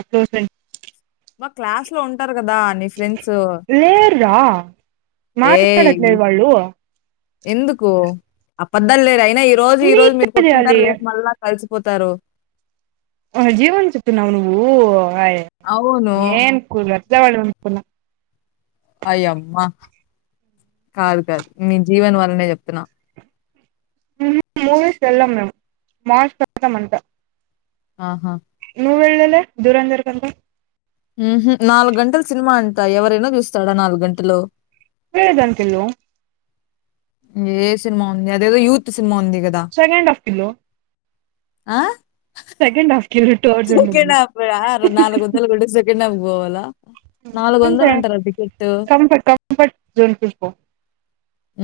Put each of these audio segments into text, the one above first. ఒకే friend మా class లో ఉంటారు కదా నీ ఫ్రెండ్స్ యా ఏయ్! మాట్లాడట్లేదు వాళ్ళు ఎందుకు అబద్ద్దాలు లేరు అయినా ఈ రోజు ఈ రోజు నీకు మీరు తెలియాలి కొట్టుకుంటారు రేపు మళ్ళా కలిసి పోతారుో ఆ జీవ అంచితు నవ నువవు వయ్ అవును. ఏను కూట్ల వాళ్ళు అనుకున్నా అయ్యమ్మా కాదు కాదు మీ జీవన్ వల్లనే చెప్తున్నా మూవిీస్ వెళ్ల మేమ్ మార్చ్ పతామనంట ఆహా నువూ వెళ్ళలే దూరంజర కంత నాలుగు గంటలు సినిమా అంటా ఎవరైనా చూస్తాడా నాలుగు గంటలో వెద అంతల్ ఏ సినిమా ఉంది అదేదో యూత్ సినిమా ఉంది గదా! సెకంండ్ ఆఫ్ కిలో ఆ second half kilo third zone second ఉంది హాఫ్ ఆ నల్ వంతలు సెకెండ్ హాఫ్ పోవాల నాలుగు అంతే వందలు అంటరా టికెట్ కంఫర్ట్ కంఫర్ట్ జోన్ చూసుకో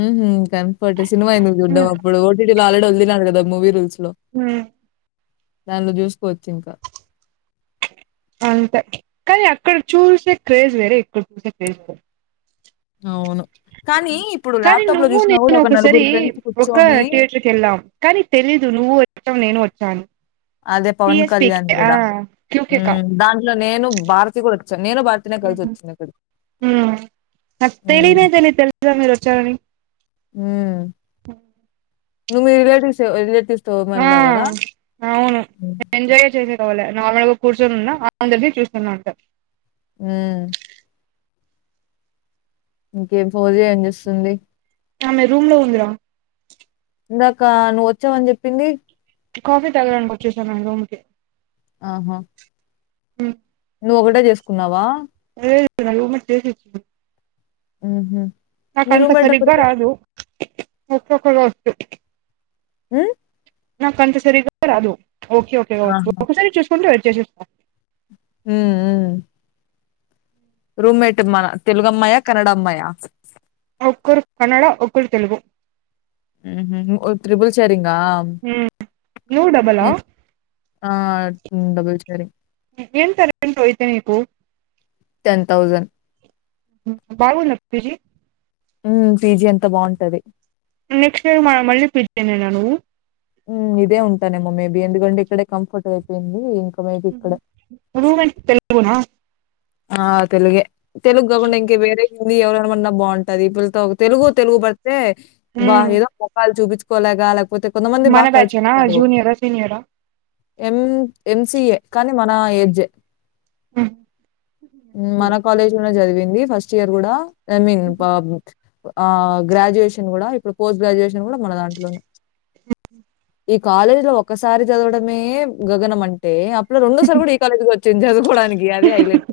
ఉమ్ హా కన్ఫర్ట్ సినిమా అయింది చూడ్డం అప్పుడు ఓటీలో ఆల్రెడీ వదులుతారు కదా మూవీ రూల్స్ హమ్ దానిలో చూసుకోవచ్చు ఇంకా అంతే కానీ అక్కడ చూసే క్రేజ్ వేరే ఇక్కడ చూసే క్రేజ్ వేరే అవును. కానీ ఇప్పుడు కానీ ల్యాప్‌టాప్‌లో నువ్వు జూసినా గూడా నేను ఒక ఒకక్కసారి నలుగురు ఫ్రెండ్స్ ఒక్క కూర్చొని థియేటర్ కి వెళ్ళం కానీ తెలీదు నువ్వు వచ్చావు నేను వచ్చాను అదే పవన్ టిఎస్పికి కళ్యాణ్ ఆ కదా క్యూకేకా ఉమ్ దాంట్లో నేను భారతి కూడా నేను భారతినే కలిసి వచ్చింది ఇక్కడికి ఉమ్ నాకు తెలీన తెలి తెలిదు మీరు వచ్చారని హమ్ నువే మీ రిలేటివ్స్ రిలేటివ్స్ ఆ అవును హ్మ్. ఎంజాయే చేయలేదు వాళ్ళు మామలుగా కూర్చొని ఉన్న అందరిది చూస్తున్నా ఉంటారు ఆమ్ ఇంకే భోజ [unintelligible] ఏం చేస్తుంది ఆమె రూమ్ లో ఉందిగా ఇందాక నువ్వు వచ్చావని చెప్పింది కాఫీ తాగడానికి వచ్చేసాను నేను రూమ్ కి ఆహ ఆమ్ నువ్వు ఒకటే చేసుకున్నావా ఉమ చేసి [unintelligible] ఉమ్ హా నాకంత సరిగా రాదు కొంచెం కొంచెం వచ్చూ హ నాకు అంత సరిగా రాదు ఓకే ఓకేగా వచ్చు ఆహా! ఒకసారి చూసుకుంటే వ చేస్తేస్తా ఆమ్ రూమ్మేట్ అమ్మా తెలుగు అమ్మయా కన్నడ అమ్మాయా ఒక్కరు కన్నడ ఒక్కరు తెలుగు హమ్ హా ట్రిబుల్ షేరింగ్ హ నువ్వు డబల్లా ఆ డబుల్ షేర్ యే ఏం టాలెంట్ అయితే నీకు టెన్ థౌజండ్ బబ నకు తజీ [unintelligible] ఉ పీజీ అంత బాగుంటా ది నెక్స్ట్ ఇయర్ మల్లా మళ్ళీ పి జి యేన నువ్వు. హ్మ ఇదే ఉంటానేమో మేబీ ఎందుకంటే ఇక్కడే కంఫర్ట్ అయిపోయింది ఇంకా మేబీ ఇక్కడే హుహ్ రూమెట్ తెలుగునా ఆ తెలుగే తెలుగు కాకుండా ఇంకా వేరేయ్ కానీ ఎవరనమన్నా బావుంటది. ఈ పిల్లతో తెలుగు తెలుగు పడితే బా మ్మ్ ఏదో మొకాలు చూపించు కోలేకా ఆలకు పోతే కొంతమంది మన బాగా కలిసి బ్యాచేనా పోయినారు. జూనియరా సీనియరా ఎం ఎంసిఏ కానీ మన ఏజే. ఆమ్ మన కాలేజ్ లో చదివింది ఫస్ట్ ఇయర్ కూడా ఐ మీన్ [unintelligible] ఆ గ్రాడ్యుయేషన్ కూడా ఇప్పుడు పోస్ట్ గ్రాడ్యుయేషన్ కూడా మన దాంట్లోనే. ఈ కాలేజీ లో ఒక్కసారి చదవడమే గగనం అంటే ఆ రెండోసారి కూడా ఈ కాలేజ్ వచ్చింది చదుకోవడానికి అది హైలెట్.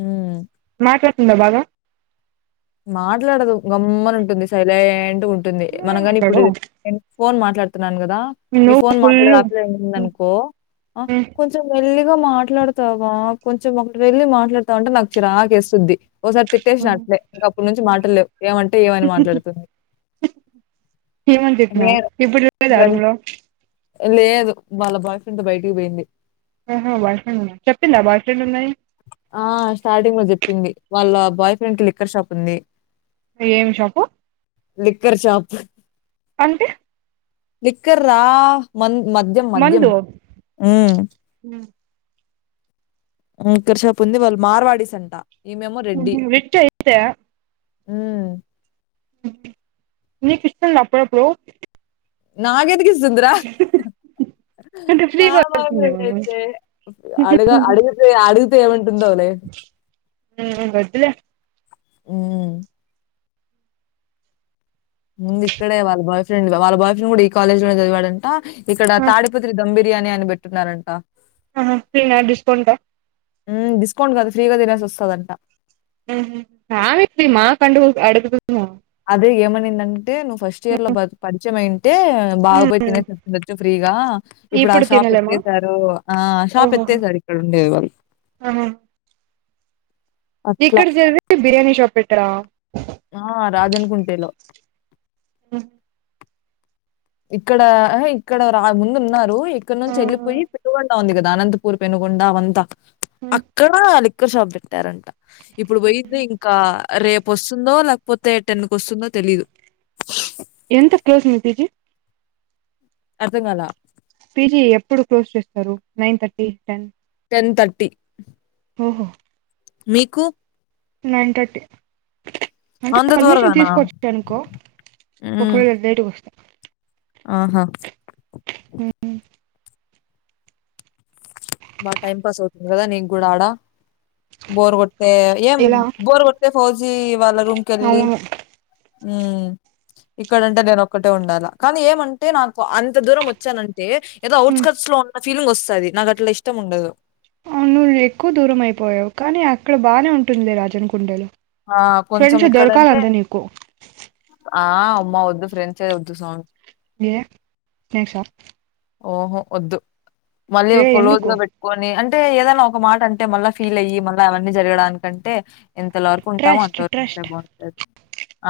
ఉమ్ మాట్లాడుతుందా బాగా. మాట్లాడదు గమ్మన ఉంటుంది సైలెంట్గా ఉం టుంది నువ్వే మనం గాని మాట్లాడు ఇప్పుడు ఎన్ ఫోన్ మాట్లాడు తున్నాను కదా ఈ నువ్వు ఫోన్ ఫుల్ మాట్లాడేది ఆపిల్ల వినింది అనుకో కొంచం మెల్లిగా గా మాట్లాడతావా కొంచెం ఒకటి వెళ్ళి మాట్లాడతావ అంటే నాకు చిరాకేసుద్ది. ఓసారి తిట్టేసిన అట్లే ఇంగా అప్పటి నుంచి మాటల్లేవు ఏమంటే ఏమని మాట్లాడుతది. ఏమని చెప్పినవు ఇప్పుడు చెప్పేదా రూమ్ంలో లేదు వాళ్ళ బాయ్ ఫ్రెండ్ బయటికి పోయింది. ఆహా బాయ్ఫ్రెండ్ ఉన్నాడ. చెప్పిందా బాయ్ఫ్రెండ్ ఉండని. చెప్పింది వాళ్ళ బాయ్ ఫ్రెండ్ కి లిక్కర్ షాప్ ఉంది. ఏం షాపు? Liquor shop. అంటే లిక్కర్ రా మందు మద్యం మద్యం మందు హ్మ్ లిక్కర్ షాప్ ఉంది వాళ్ళు మార్వాడీస్ అంటా. హుహ్ రిచ్ అయితే. హ్మ్ నీకు ఇస్తుందా అప్పుడు డప్పుడు. నాకేందుకు ఇస్తుంది రా. అంటే ఫ్రీగా దొరుకుతుంది మనం అడుగ అడుగుతే అడుగుతే ఏమంటుందో లే [inaudible] హుమ్ ముందు ఇక్కడే వాళ్ళ బాయ్ ఫ్రెండ్ వాళ్ళ బాయ్ ఫ్రెండ్ కూడా ఈ కాలేజ్ లోనే చదివాడంట, ఇక్కడ ఆ తాడిపత్రి దంభిర్ బిర్యానీ అని పెట్టిన్నారంటా ఆహా ఫ్రీ నా డిస్కౌంట్ ఆ హ్మ్. డిస్కౌంట్ కాదు ఫ్రీగా తినేసి వస్తాదంటా. ఆహా అదే ఏమనీ దం ంటే నువ్వు ఫస్ట్ ఇయర్ లో పరిచయం అయి ఉంటే బాగ పోయి ఉమ్ తినేసిండచ్చు ఫ్రీగా ఇప్పుడు ఆ షాప్ ఎత్తేసారు ఆ షాప్ ఎత్తేసారు ఇక్కడ ఉండేది వాళ్ళు. ఆహా అట్లా. ఇక్కడ చదివి బిర్యానీ షాప్ పెట్టారా. ఆ రాజనుకుంటేలో. ఆ ఇక్కడ ఇక్కడ రా ముందు ఉన్నారు ఇక్కడ ఆ నుంచి వెళ్ళిపోయి పిల్ వండా ఉంది కదా అనంతపూర్ పెనుగొండ అవంతా ఉమ్ అక్కడ లిక్కర్ షాప్ పెట్టారంట ఇప్పుడు పోయింది ఇంకా రేపు వస్తుందో లేకపోతే టెన్ కి వస్తుందో తెలీదు ఎంత కేజీ పిజి అర్ధం కాల పీజీ ఎప్పుడు క్లోజ్ చేస్తారు nine thirty ten ten thirty ఓహో మీకు నైన్ థర్టీ. అంటే అంత పర్మిషన్ త్వరగానా? తీసుకోవచ్చ అనుకో హ్మ్. ఒకవేళ లేటుగా వస్తే ఆహా బాగా టైం పాస్ అవుతుంది కదా నీకు కూడా ఆడా బోర్ కొట్ ఏం ఎలా బోర్ కొతే ఫౌజీ వాళ్ళ రూమ్ కి వెళ్ళి అవును ఉ ఇక్కడంటే నేను ఒక్కటే ఉండాల కానీ ఏమంటే నాకు అంత దూరం వచ్చానం టే ఏదో ఉమ్ ఔట్స్కట్స్ లో ఉన్న ఫీలింగ్ వస్తది నాకు అట్లా ఇష్టం ఉండదు అవును నువ్వు ఎక్కువ దూరం అయిపోయావు కానీ అక్కడ బాగానే ఉంటుంది రాజను కుండలో ఆ కొంచెం ఫ్రెండ్స్ దొరకాల ఇక్కడంటే అంటే నీకు ఆ ఆమ్మో ఒద్దు ఫ్రెండ్స్ ఏ వద్దు స్వామి ఏ ఫ్రెష్ హ ఓహో వద్దు మళ్ళీ ఏ ఒక లోజ్ ఎందుకు గా పెట్టుకొని అన్ అంటే ఏదన్నా ఒక మాట అంటే మళ్ళీ ఫీల్ అయ్యి మళ్ళీ అవన్నీ జరగడానికంటే ఇంతలో వరకు ఉంటామో ట్రస్ట్ అంతవరకు ఉంటే ట్రస్ట్ బాగుంటంది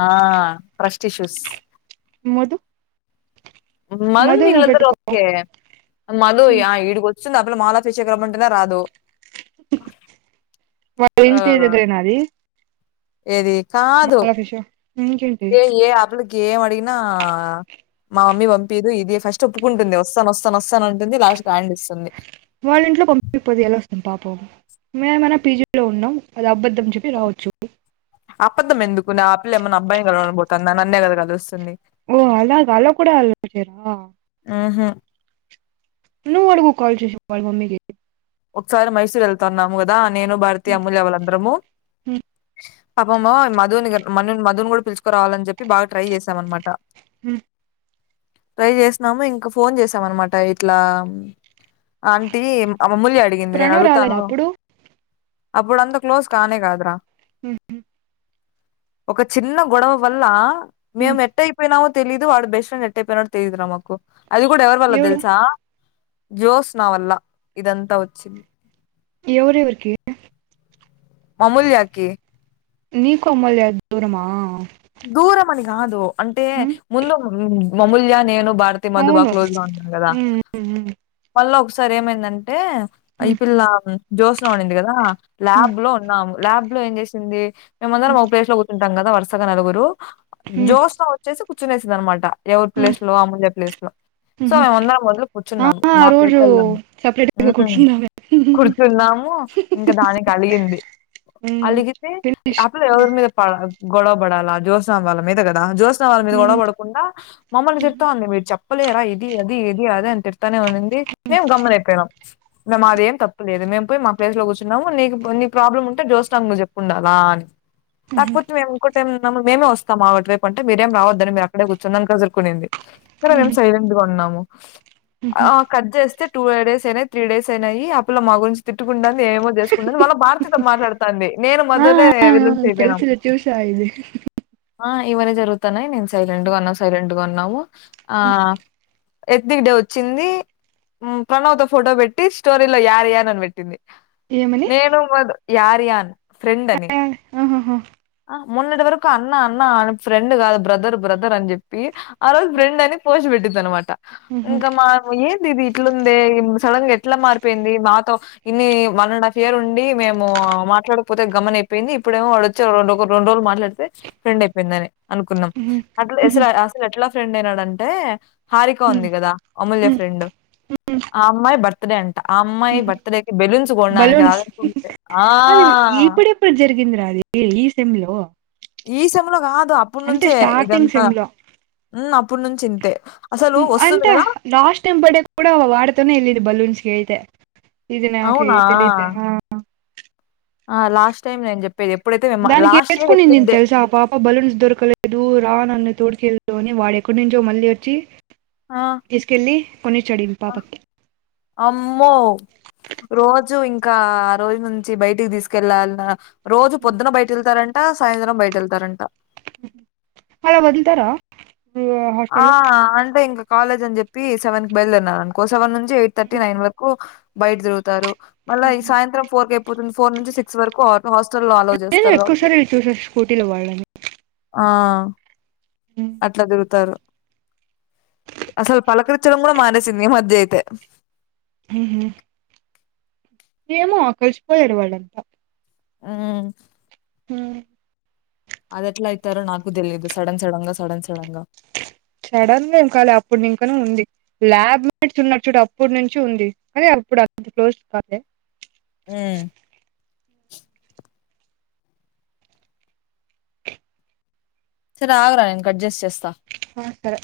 ఆ ట్రస్ట్ ఇష్యూస్ మొద్దు మధు వీళ్లు అందరూ ఓకే మధు య ఉమ్. ఈడుగో వస్తుంది అప్పుడు మాలాభిషేకరం రమ్మంటేనే రాదు వాళ్ళ ఆ, ఇంటి దగ్గరేనా అది ఏది కాదు మాలాభిషే ఏ ఏ అప్పులుకి ఎం అడిగినా మా మమ్మీ పంపిదు ఇది ఫస్ట్ ఒప్పుకుంటుంది వస్తాను వస్తాను వస్తాను అంటుంది లాస్ట్ హ్యాండ్ ఇస్తుంది వాళ్ళంట్లో పంపియకపోతే ఎలా వస్తుంది పాపం మేము ఏమైనా పీజీలో ఉన్నాం అది అబద్ధం చెప్పి రావచ్చు అబద్ధం ఎందుకున్నా ఆ పిల్ల ఏమన్నా అబ్బాయిని కలవడం పోతందా నాన్నే కదా కలుస్తుంది ఓ అలాగా అలా కూడా అలా వచేరా ఉహుం. నువ్ అడుగు కాల్ చేసి వాళ్ళ మమ్మీ కి ఒకసారి మైసూర్ వెళ్తాన్నాము కదా నేను భారతీ ఉమ్, అమూల్య వాళ్ళు అందరము ఉమ్, పాపమో మధుని గర్ మను ని మధుని కూడా పిలుచకురావాలని చెప్పి బాగా ట్రై చేశాం అనమాట ఉ ట్రై చేసినాము ఇంకా ఫోన్ చేసాం అనమాట ఇట్లా ఆంటీ అమ మూల్యా అడిగింది నేను ప్రణవ్ రాలేదు అడుగుతాను అప్పుడు అప్పుడు అంత క్లోస్ కానే కాదురా ఉహు ఒక చిన్న గొడవ వల్ల ఉమ్. మేము ఎట్టయిపోయినాము తెలీదు వాడు బెస్ట్ ఫ్రెండ్ ఎట్టయిపోయినడు తెలిదరా మాకు అది కూడా ఎవరి వల్ల ఎవడు తెలుసా జోష్ణ వల్ల ఇదంతా వచ్చింది ఎవరు ఎవరికి అమూల్య కి నీకు అమూల్య కు దూరమా దూరం అని కాదు అంటే ఉమ్ ముందు మామూల్య నేను. భారతి మధు బాగా అవును క్లోజ్ గా ఉన్నారు కదా. ఉమ్ ఉమ్ మళ్ళ ఒకసారి ఏమైందంటే. అంటే ఈ ఉమ్ పిల్ల జోత్స్న ఉంది కదా ఉమ్ ల్యాబ్ లో ఉన్నాము. ల్యాబ్ లో ఏం చేసింది ఉమ్ మేమందరం మా ప్లేస్ లో కూర్చుంటాం కదా వరుసగా నలుగురు. ఉమ్ జోత్స్న వచ్చేసి కూర్చేసిందినమాట ఎవరి ఉమ్ ప్లేస్ లో అమూల్య ప్లేస్ లో. ఉమ్ సో ఉమ్ మేము అందరం వదిలి ఆ కూర్చున్నాము ఆ మా ప్లేస్ రోజు లలో మేము సపరేట్గా ఉమ్. కూర్చున్నామే కూర్చున్నాము ఇంకా దానికి అలిగింది. ఉమ్ అలిగితే ఫినిష్ ఆ పిల్ల ఉమ్ ఎవరి మీద పడల్ గొడవ పడాలా జోత్స్న వాళ్ళ మీద కదా. జ్యోత్స్న వాళ్ళ మీద ఉమ్ గొడవపడకుండా మమ్మల్ని తిడతా ఉంది మీరు చెప్ప్. ఓ లేరా ఇది అది ఇది అది అని తిడుతానే ఉండింది మేం గమ్మున అయిపోయినాం ఇందా మాది ఎం తప్పు లేదు మేము పోయి మా ప్లేస్ లో కూర్చున్నాం నీకు నీ ప్రాబ్లమ్ ఉంటే జోష్ణ కు నువ్ చెప్పు ఉండాలా అని ఆహ్ పుతువేం. అంటే మము మేము వస్తాం అటూ వైపు అంటే మీరేం రావద్దని మీరు అక్కడే కూర్చోండి అని కసురుకునింది. సరే మేము ఉమ్ సైలెంట్ గా ఉన్నాము. ఆహ్ కట్ చేస్తే. టూ డేస్ అయినవి త్రీ డేస్ అయినవి ఆ పిల్ల మా గురించి తిట్టుకుంటోంది. ఏమో చేసుకున్నది మళ్ళ భారతీతో మాట్లాడుతంది నేను ఆ మదునే ఆ ఆ విలన్స్ అయిపోయినం. తెలుసులే చూసా ఇది ఆహ్ ఇవన్నీ జరుగుతున్నాయి నేను సైలెంట్ గా ఉన్నా సైలెంట్ గా ఉన్నాము ఉమ్, ఆహ్. ఎత్నిక్ డే వచ్చింది ఉమ్ ప్రణవ్ తో ఫోటో పెట్టి స్టోరీలో యారు యే అని పెట్టింది. ఏమని నేను మధు యారయన్ ఫ్రెండ్ అని. ఆ ఆహాహా మెన్నటి వరకు అన్న అన్న అనీ ఫ్రెండ్ కాదు బ్రదర్ బ్రదర్ అని చెప్పి ఆ రోజు ఫ్రెండ్ అని పోసిపెట్ తిట్టిది అనమాట ఉహు ఇంకా మా పోయి. ఇది ఇట్లుందే సడన్ గా ఎట్లా మారిపోయింది. మాతో ఇన్ని వన్ అండ్ హాఫ్ ఇయర్ ఉండి మేము. మాట్లాడకపోతే గమున అయిపోయింది ఇప్పుడేమో వడోచ్చి రెండొ రెండు రోజులు మాట్లాడితే ఫ్రెండ్ అయిపోయిందని అనుకున్నాం. ఉహు అట్ ఉహు అసలు అస ఎట్లా. ఫ్రెండ్ అయినాడంటే హారిక ఉంది ఉమ్ కదా అమూల్య ఉమ్ ఫ్రెండ్ ఆ అమ్మాయి భర్త. గొనడానికి బలోన్స్ రాదనుకుంటే ఆ! అది ఇప్పుడు ఎప్పుడు జరిగి. ఇందుర అది ఈ సెమ్ లో. ఈ సేమ్ లో కాదు అప్పడు అంటే నుంచే స్టార్టింగ్ ఇదంతా సెమ్ లో ఉమ్ అప్పటి నుంచి ఇంతే. అసలు ఉమ్ వస్తుంది అంటే గదా! లాస్ట్ టైమ్ బర్త్డే కూడా వాడితోనే వెళ్ళింది బలూన్స్ గైతే. ఇది నాకే అవునా! తెలిదే ఆహ్. ఆ లాస్ట్ టైమ్ నేను చెప్పి దానికి ఎయిడ్స్కునుంది తెల్సా పాప బలూన్స్ దొరకలేదు రా నన్ను తోడ్కెళ్. లోని వాడెక్కడి నుంచో మళ్ళీ వచ్చి ఆ! తీసుకెళ్ళి కొనిచ్చాడు ఈ ఆ, పాపకి. అమ్మో. రోజు ఇంకా ఆ రోజు నుంచి బయటికి తీసుకెళ్ళాలన్న. రోజు పొద్దున బయట వెళ్తారంట. సాయంత్రం బయట వెళ్తారంట. అలా వదులుతారా. హాస్టల్లో ఆహ్ అంటే ఇంకా కాలేజ్ అని చెప్పి సెవెన్ కి బయలుదేరిన్నారు అనుకోస్ సెవెన్ నుంచి ఎయిట్ థర్టీ నైన్ వరకు బయట తిరుగుతారు. మళ్ళా ఈ సాయంత్రం ఫోర్ కి అయిపోతుంది ఫోర్ నుంచి సిక్స్ వరకు హాస్టల్ లో అలో నేను చేస్తారు ఎక్కువ కాబట్టి. సార్లు చూసా స్కూటీలో వాళ్ళని. ఆహ్ అట్లా తిరుగుతారు. అసలు పలకరిచడం కూడా మానేసింది ఈ మధ్య అయితే. ఉహు ఏమో కలిసిపోయారు వాళ్ళంతా. ఉమ్. ఉమ్. అదే ఎట్లా అయితారో నాకు తెలిదు సడన్ సడన్గా సడన్ సడన్ గా. సడన్ గా ఎంకాలే అప్పుడు నుం ఇంకానే ఉంది ల్యాబ్ మేట్స్ ఉన్నారు చూడు అప్పుటినుంచి ఉంది అదే. ఇప్పుడు అంత క్లోజ్ కాలే ఉమ్ సరే ఆగరా ఇంక కట్చేసి చేస్తా ఆ సరే